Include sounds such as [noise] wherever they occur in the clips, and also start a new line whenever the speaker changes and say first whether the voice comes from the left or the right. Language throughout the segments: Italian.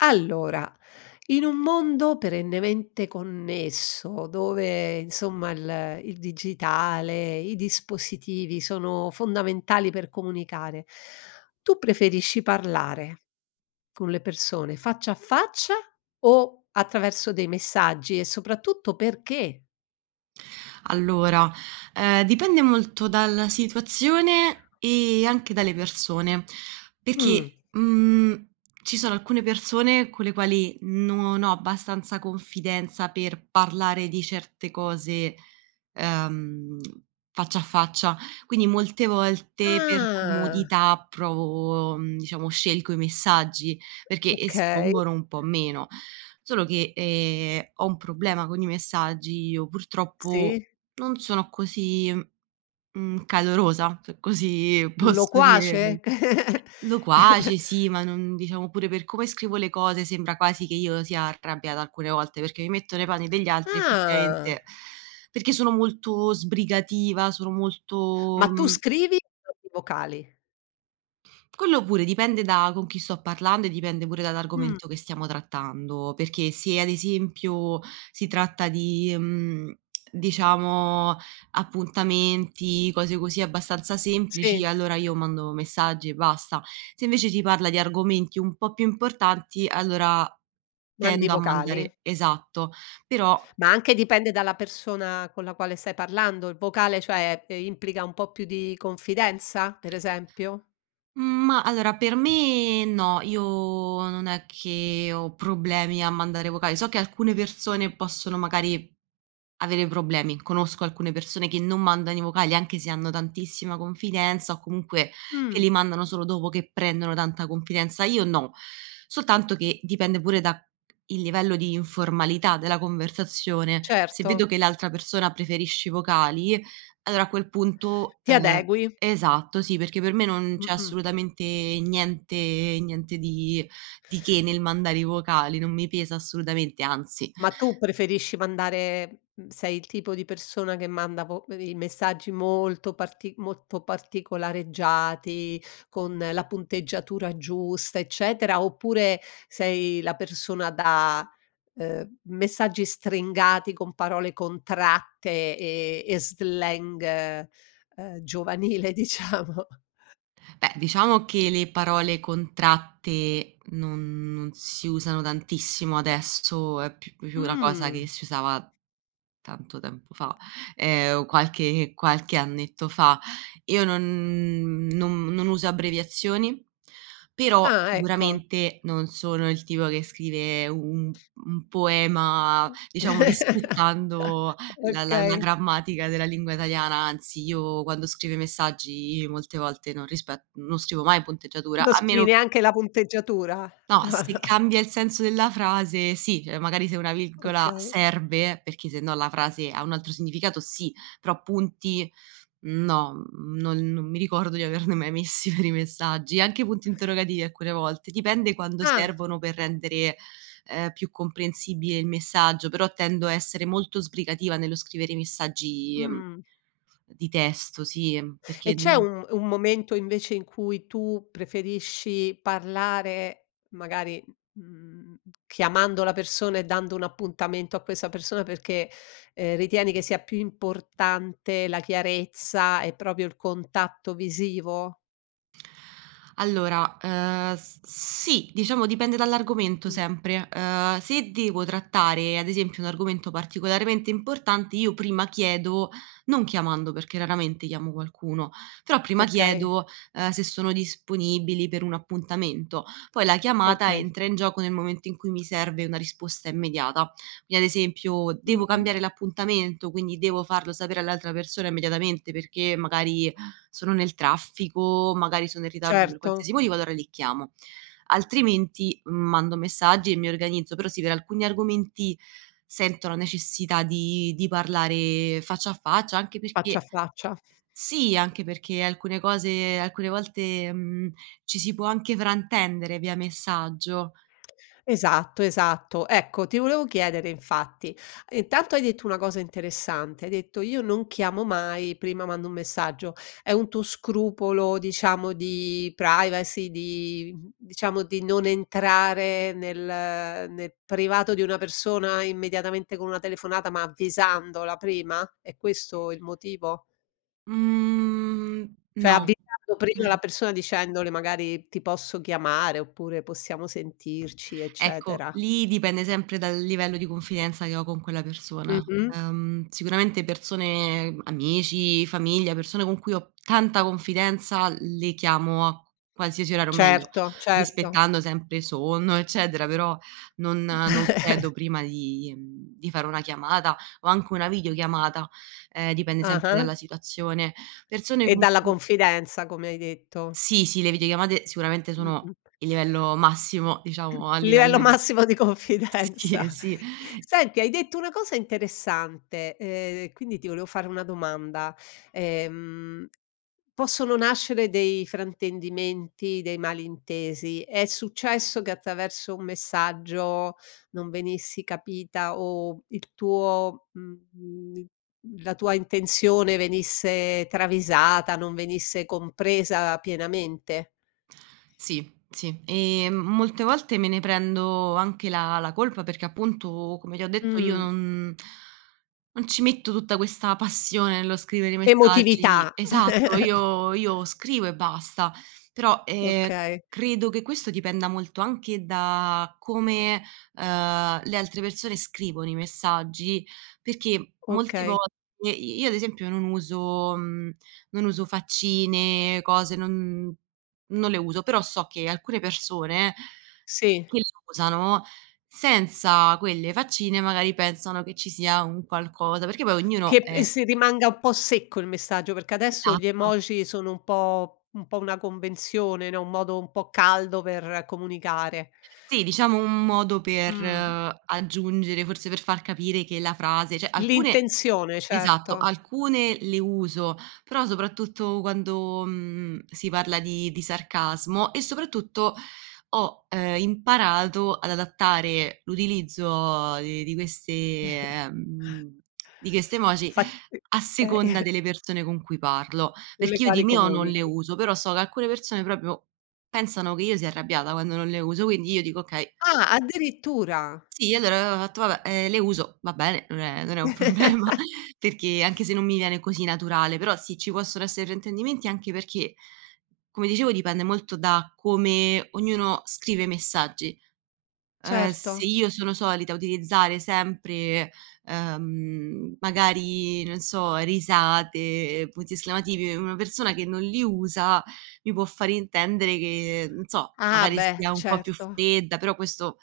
left: Allora in un mondo perennemente connesso, dove insomma il ehm, il digitale, i dispositivi sono fondamentali per comunicare, tu preferisci parlare, con le persone, faccia a faccia o attraverso dei messaggi e soprattutto perché?
right: Allora, ehm, dipende molto dalla situazione, ehm, anche dalle persone, perché,
left: Mh.
right: mhmm, ci sono alcune persone con le quali non ho abbastanza confidenza per parlare di certe cose, uhm, faccia a faccia, quindi molte volte per
left: Ah
right: comodità provo mhmm, diciamo, scelgo i messaggi perché
left: Okay.
right: espongono un po’ meno. Solo che, ehm, ho un problema con i messaggi, io purtroppo
left: Sì.
right: non sono così, mhmm, calorosa, se così posso dire,
left: Loquace?
right: [unintelligible] loquace, sì,
left: [chuckles]
right: ma non diciamo pure per come scrivo le cose sembra quasi che io sia arrabbiata alcune volte, perché mi metto nei panni degli altri
left: Ah
right: effettivamente, perché sono molto sbrigativa, sono
left: Ma
right: molto,
left: tu
right: mhmm
left: scrivi o mandi i vocali?
right: Quello pure dipende da con chi sto parlando e dipende pure
left: Mh.
right: dall’argomento che stiamo trattando, perché se ad esempio si tratta di, mhmm, diciamo, appuntamenti, cose così, abbastanza semplici,
left: Sì.
right: allora io mando messaggi e basta, se invece si parla di argomenti un po’ più importanti allora
left: Mandi i
right: tendo a
left: vocali?
right: mandare esatto, però
left: Ma anche dipende dalla persona con la quale stai parlando, il vocale cioè a te implica un po' più di confidenza per esempio?
right: Mhmm, ma allora per me no, io non è che ho problemi a mandare vocali, so che alcune persone possono magari avere problemi. Conosco alcune persone che non mandano i vocali anche se hanno tantissima confidenza o comunque che
left: Mh.
right: li mandano solo dopo che prendono tanta confidenza, io no. Soltanto che dipende pure da c il livello di informalità della conversazione, se
left: Certo.
right: vedo che l’altra persona preferisce i vocali allora a quel punto,
left: Ti
right: ehm
left: adegui.
right: esatto, sì, perché per me non c’è
left: Mh-mh.
right: assolutamente niente niente di di che nel mandare i vocali, non mi pesa assolutamente, anzi.
left: Ma tu preferisci mandare, uhm, sei il tipo di persona che manda vo i i messaggi molto parti molto particolareggiati, con la punteggiatura giusta eccetera, oppure sei la persona da ehm, messaggi stringati con parole contratte, ehm, e slang, uhm, giovanile diciamo?
right: Beh, diciamo che le parole contratte non non si usano tantissimo, adesso è più più una cosa che
left: Mhmm.
right: si usava tanto tempo fa, ehm, o qualche qualche annetto fa, io non non non uso abbreviazioni, però
left: Ah ecco.
right: sicuramente non sono il tipo che scrive un un poema, diciamo,
left: [chuckles]
right: rispettando la la la
left: Okay.
right: grammatica della lingua italiana, anzi, io quando scrivo i messaggi molte volte non rispe non scrivo mai punteggiatura,
left: Non
right: a
left: scrivi
right: meno che
left: neanche la punteggiatura?
right: No, se
left: [chuckles]
right: cambia il senso della frase, sì, cioè magari se una virgola
left: Okay.
right: serve perché sennò la frase ha un altro significato sì, però punti no, non non mi ricordo di averne mai messi per i messaggi, anche punti interrogativi alcune volte dipende, quando
left: Ah.
right: servono per rendere, ehm, più comprensibile il messaggio, però tendo a essere molto sbrigativa nello scrivere i messaggi, ehm,
left: Mhmm.
right: di testo, sì, ehm,
left: E
right: perché,
left: c'è
right: mhmm
left: un un momento invece in cui tu preferisci parlare magari, m mhmm, chiamando la persona e dando un appuntamento a questa persona perché, ehm, ritieni che sia più importante la chiarezza e proprio il contatto visivo?
right: Allora, ehm, s sì, diciamo dipende dall’argomento
left: Mh.
right: sempre, ehm, se devo trattare ad esempio un argomento particolarmente importante, io prima chiedo, non chiamando, perché raramente chiamo qualcuno, però prima
left: Okay.
right: chiedo, ehm, se sono disponibili per un appuntamento. Poi, la chiamata
left: Okay.
right: entra in gioco nel momento in cui mi serve una risposta immediata, vi è ad esempio
left: Mh,
right: devo
left: mh.
right: cambiare l’appuntamento, quindi devo farlo sapere all’altra persona immediatamente perché magari sono nel traffico, magari sono in ritardo, per
left: Certo.
right: qualsiasi motivo, allora lì chiamo, altrimenti, uhm, mando messaggi e mi organizzo, però sì, per alcuni argomenti sento la necessità di di parlare faccia a faccia, anche perché
left: Faccia a faccia.
right: sì, anche perché alcune cose alcune volte, mhmm, ci si può anche fraintendere via messaggio.
left: Esatto, esatto, ecco, ti volevo chiedere infatti, intanto hai detto una cosa interessante, hai detto: "Io non chiamo mai prima mando un messaggio", è un tuo scrupolo diciamo di privacy, di diciamo, di non entrare nel ehm, nel privato di una persona immediatamente con una telefonata, ma avvisandola prima? È questo il motivo?
right: Mhmm,
left: Cioè
right: no.
left: avvisando prima
right: [chuckles]
left: la persona dicendole magari: "Ti posso chiamare?", oppure: "Possiamo sentirci?",
right: Ecco,
left: eccetera.
right: lì dipende sempre dal livello di confidenza che ho con quella persona,
left: Mh-mh.
right: uhm, sicuramente persone, amici, famiglia, persone con cui ho, p tanta confidenza, le chiamo a qualsiasi orario, o meglio,
left: Certo, certo.
right: rispettando sempre sonno eccetera, però non non chiedo
left: [chuckles]
right: prima di di fare una chiamata o anche una videochiamata, ehm, dipende sempre dalla
left: Ah-ah.
right: situazione, persone
left: E
right: con
left: dalla
right: cui
left: confidenza come hai detto.
right: Sì, sì, le videochiamate sicuramente sono
left: Mh-mh.
right: il livello massimo
left: [clears throat] Il
right: diciamo a
left: livello
right: livello di
left: massimo di confidenza.
right: sì, sì
left: Senti hai detto una cosa interessante, ehm, quindi ti volevo fare una domanda, ehm, possono nascere dei fraintendimenti, dei malintesi? È successo che attraverso un messaggio non venissi capita o il tuo, mhmm, la tua intenzione venisse travisata, non venisse compresa pienamente?
right: Sì, sì, ehm, m molte volte me ne prendo anche la la colpa, perché appunto come ti ho detto io
left: Mhmm.
right: non [inhales] non ci metto tutta questa passione nello scrivere i messaggi
left: Emotività.
right: esatto,
left: [chuckles]
right: io io scrivo e basta, però, ehm,
left: Okay.
right: credo che questo dipenda molto anche da come, uhm, le altre persone scrivono i messaggi, perché molte
left: Okay.
right: volte i io ad esempio non uso, mhmm, non uso faccine, cose, non non le uso, però so che alcune persone,
left: Sì.
right: che le usano, senza quelle faccine magari pensano che ci sia un qualcosa perché poi ognuno
left: Che p e
right: è
left: si rimanga un po' secco il messaggio, perché adesso gli
right: Esatto.
left: emoji sono un po un po' una convenzione, no, un modo un po' caldo per comunicare.
right: Sì, diciamo un modo per
left: Mhmm.
right: aggiungere, forse per far capire che la frase cioè alcune
left: L'intenzione
right: esatto,
left: certo.
right: alcune le uso però soprattutto quando, mhmm, si parla di di sarcasmo e soprattutto ho, ehm, imparato ad adattare l’utilizzo di di queste,
left: [chuckles]
right: ehm, di queste emoji,
left: Fatt e
right: a
left: eh.
right: seconda
left: [chuckles]
right: delle persone con cui parlo,
left: Con le
right: perché io di
left: quali
right: mio non le
left: comunichi.
right: uso, però so che alcune persone proprio pensano che io sia arrabbiata quando non le uso, quindi io dico: “Okay".
left: Ah, addirittura.
right: Sì allora, io [unintelligible] fatto vabbè, ehm, le uso, va bene, non è non è un problema,
left: [chuckles]
right: perché anche se
left: [sniffs]
right: non mi viene così naturale, però sì, ci possono essere fraintendimenti, anche perché, come dicevo dipende molto da come ognuno scrive i messaggi, ehm, se
left: Certo.
right: io sono solita utilizzare sempre, ehm, magari, non so, risate, punti esclamativi, una persona che non li usa, mi può far intendere che non so,
left: Ah
right: magari
left: beh,
right: sia un po’ più
left: certo.
right: fredda, però questo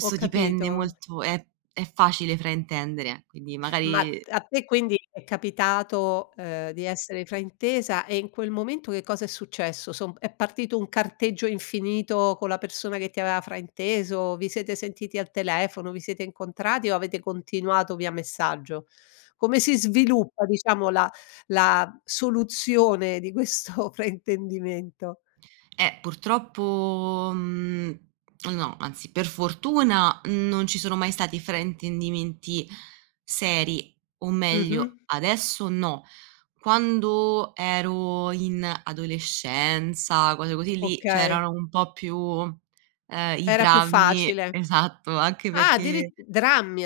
left: Ho
right: dipende
left: capito.
right: molto è è facile fraintendere, quindi
left: Ma
right: magari
left: a te quindi è capitato, ehm, di essere fraintesa e in quel momento che cosa è successo, somb è partito un carteggio infinito con la persona che ti aveva frainteso, vi siete sentiti al telefono, vi siete incontrati o avete continuato via messaggio? Come si sviluppa, diciamo, la la soluzione di questo fraintendimento?
right: Eh purtroppo, mhmm, no. Anzi per fortuna non ci sono mai stati fraintendimenti seri, o meglio,
left: Mh-mh.
right: adesso no, quando ero in adolescenza, cose così, lì
left: Okay.
right: c’erano un po’ più, ehm, i
left: Era più
right: drammi,
left: facile,
right: esatto, anche
left: ah,
right: perché
left: addirit drammi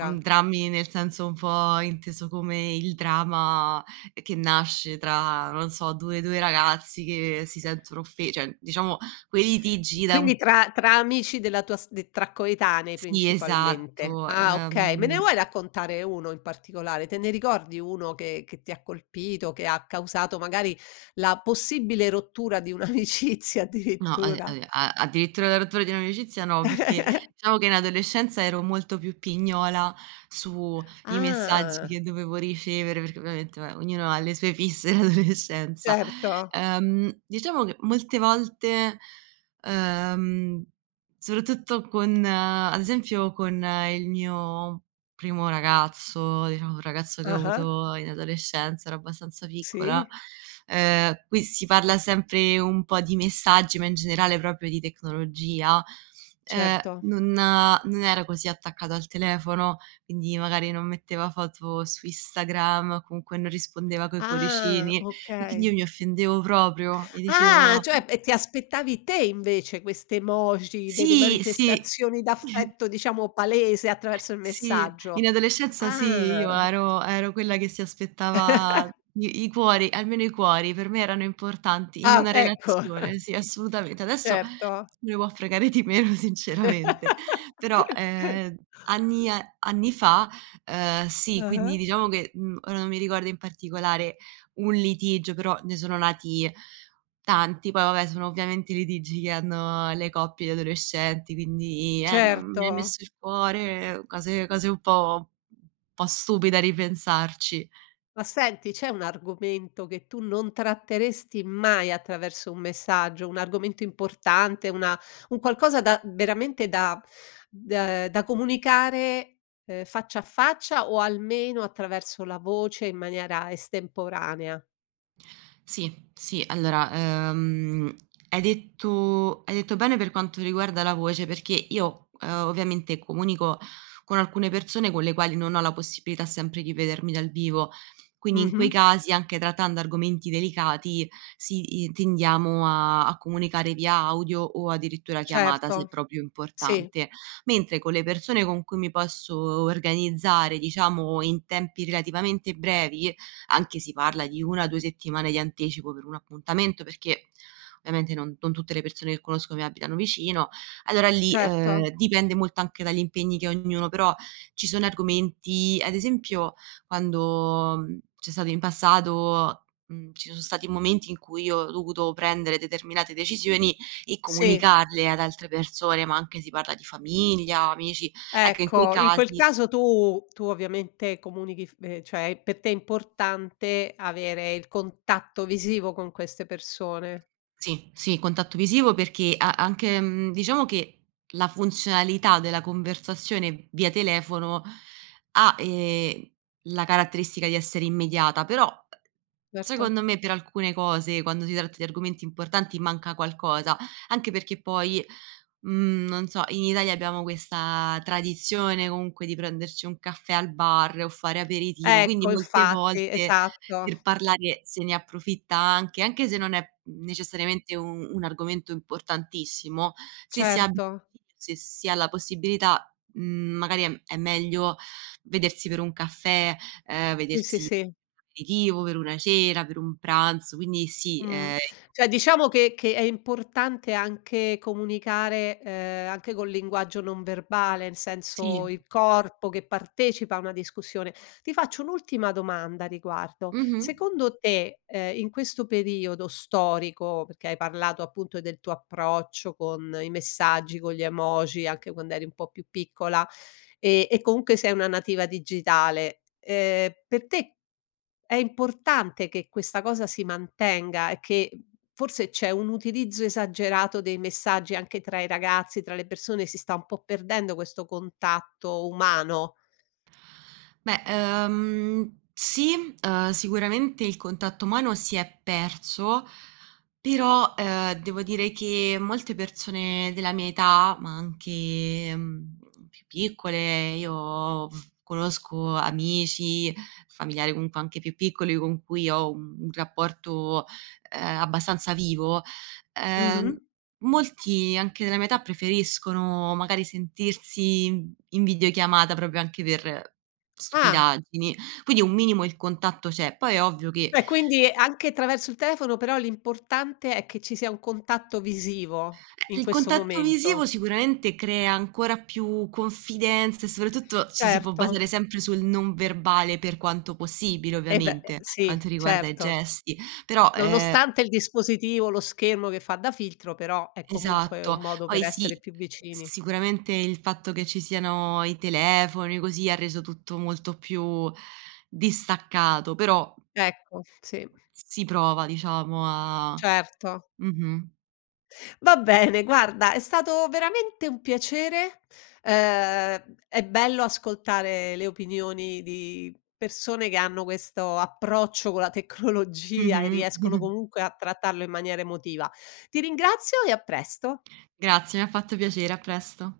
right: Uhm, drammi nel senso un po’ inteso come il drama che nasce tra, non so, due 2 ragazzi che si sentono offe cioè diciamo, quelli litigi da un
left: Quindi tra tra amici della tua st tra coetanei
right: Sì,
left: principalmente,
right: esatto,
left: ah okay. Me ne
right: ehm
left: vuoi raccontare 1 in particolare, te ne ricordi 1 che che ti ha colpito che ha causato magari la possibile rottura di un'amicizia
right: No,
left: addirittura?
right: [unintelligible] a addirittura la rottura di un’amicizia, no, perché
left: [chuckles]
right: diciamo che in adolescenza ero molto più pignola su i messaggi che
left: Ah.
right: dovevo ricevere, perché ovviamente vabbè ognuno ha le sue fisse in adolescenza
left: Certo.
right: ehm, diciamo che molte volte, uhm, soprattutto con ad esempio con il mio primo ragazzo, diciamo un ragazzo che ho
left: Ah-ah.
right: avuto in adolescenza, ero abbastanza piccola,
left: Sì.
right: ehm, qui si parla sempre un po’ di messaggi ma in generale proprio di tecnologia, ehm,
left: Certo.
right: non non era così attaccato al telefono, quindi magari non metteva foto su Instagram o comunque non rispondeva coi
left: Ah,
right: cuoricini e quindi
left: okay.
right: io mi offendevo proprio e
left: Ah
right: dicevo
left: cioè e ti aspettavi te invece queste emoji delle
right: Sì, sì.
left: manifestazioni
right: [chuckles]
left: d'affetto, diciamo, palese attraverso il
right: Sì,
left: messaggio,
right: in adolescenza sì, io
left: ah!
right: ero ero quella che si aspettava
left: [chuckles]
right: i i cuori almeno i cuori per me erano importanti in
left: Ah,
right: una
left: ecco.
right: relazione, sì, assolutamente. Adesso
left: Certo.
right: me ne può fregare di meno sinceramente, però,
left: [chuckles]
right: ehm, anni a anni fa, ehm, sì, quindi
left: Ah-ah.
right: diciamo che, uhm, ora non mi ricordo in particolare un litigio, però ne sono nati tanti, poi vabbè sono ovviamente i litigi che hanno le coppie di adolescenti, quindi: “Eh non mi hai
left: Certo.
right: messo il cuore”, cose cose un po un po’ stupide a ripensarci.
left: Ma senti c'è un argomento che tu non tratteresti mai attraverso un messaggio, un argomento importante, una un qualcosa da veramente da [sucks teeth] d da comunicare, ehm, faccia a faccia o almeno attraverso la voce in maniera estemporanea?
right: Sì, sì, allora, ehm, hai detto hai detto bene per quanto riguarda la voce, perché io, ehm, ovviamente comunico con alcune persone con le quali non ho la possibilità sempre di vedermi dal vivo, quindi in quei
left: Mh-mh.
right: casi anche trattando argomenti delicati, sì, i tendiamo a a comunicare via audio o addirittura chiamata se
left: Certo,
right: proprio è
left: sì.
right: importante, mentre con le persone con cui mi posso o organizzare diciamo in tempi relativamente brevi, anche si parla di 1-2 settimane di anticipo per un appuntamento, perché ovviamente non non tutte le persone che conosco mi abitano vicino, allora lì,
left: Certo.
right: ehm, dipende molto anche dagli impegni che ha ognuno, però ci sono argomenti ad esempio quando, uhm, c’è stato in passato uhm, ci son stati momenti in cui io ho dovuto prendere determinate decisioni e
left: Sì.
right: comunicarle ad altre persone, ma anche si parla di famiglia, amici, ecco, in quei
left: Ecco, in quel
right: casi
left: caso tu tu ovviamente comunichi f ehm, cioè pe te è importante avere il contatto visivo con queste persone.
right: Sì, sì, contatto visivo, perché a anche, mhmm, diciamo che la funzionalità della conversazione via telefono ha, ehm, la caratteristica di essere immediata, però
left: Verto.
right: secondo me per alcune cose, quando si tratta di argomenti importanti, manca qualcosa, anche perché poi, mhmm, non so, in Italia abbiamo questa tradizione comunque di prenderci un caffè al bar o fare aperitivo, quindi
left: Ecco,
right: molte
left: infatti
right: volte
left: esatto.
right: per parlare se ne approfitta anche anche se non è, uhm, necessariamente u un argomento importantissimo, se si ha
left: Certo.
right: [unintelligible] se si ha la possibilità, mhmm, magari è è meglio vedersi per un caffè, ehm,
left: Sì, sì,
right: vedersi per
left: sì.
right: un aperitivo, per una cena, per un pranzo, quindi sì,
left: Mhmm,
right: ehm
left: cioè diciamo che che è importante anche comunicare, ehm, anche col linguaggio non verbale nel
right: Sì.
left: senso il corpo che partecipa a una discussione. Ti faccio un'ultima domanda a riguardo,
right: Mh-mh.
left: secondo te, ehm, in questo periodo storico, perché hai parlato appunto del tuo approccio con i messaggi, con gli emoji, anche quand'eri un po' più piccola ehm, e comunque sei una nativa digitale, ehm, per te è importante che questa cosa si mantenga e che, uhm, forse c'è un utilizzo esagerato dei messaggi anche tra i ragazzi, tra le persone, si sta un po' perdendo questo contatto umano?
right: Beh, ehm, sì, uhm, sicuramente il contatto umano si è perso, però, ehm, devo dire che, molte persone della mia età, ma anche, uhm, più piccole, io, uhm, conosco amici, familiari, comunque anche più piccoli con cui ho un un rapporto, ehm, abbastanza vivo, ehm,
left: Mh-mh.
right: molti anche della mia età, preferiscono magari sentirsi in videochiamata proprio anche per
left: Ah!
right: stupidaggini, quindi un minimo il contatto c’è, poi è ovvio che
left: Cioè quindi, anche traverso il telefono, però l'importante è che ci sia un contatto visivo
right: Eh
left: in
right: il
left: questo
right: contatto visivo
left: momento.
right: sicuramente crea ancora più confidenza e soprattutto ci si può
left: Certo.
right: basare sempre sul non verbale per quanto possibile
left: Eh ve ehm,
right: ovviamente, per
left: sì
right: quanto riguarda i
left: certo.
right: gesti però ehm
left: Nonostante il dispositivo, lo schermo che fa da filtro, però è comunque un
right: Esatto,
left: modo per
right: poi
left: essere
right: sì,
left: più vicini.
right: sicuramente il fatto che ci siano i telefoni così, ha reso tutto molto più distaccato, però
left: Ecco, sì.
right: Si prova diciamo a
left: Certo.
right: mh-mh.
left: Va bene guarda è stato veramente un piacere, ehm, è bello ascoltare le opinioni di persone che hanno questo approccio con la tecnologia e
right: Mh-mh.
left: riescono
right: [chuckles]
left: comunque a trattarlo in maniera emotiva. Ti ringrazio e a presto.
right: Grazie, mi ha fatto piacere a presto.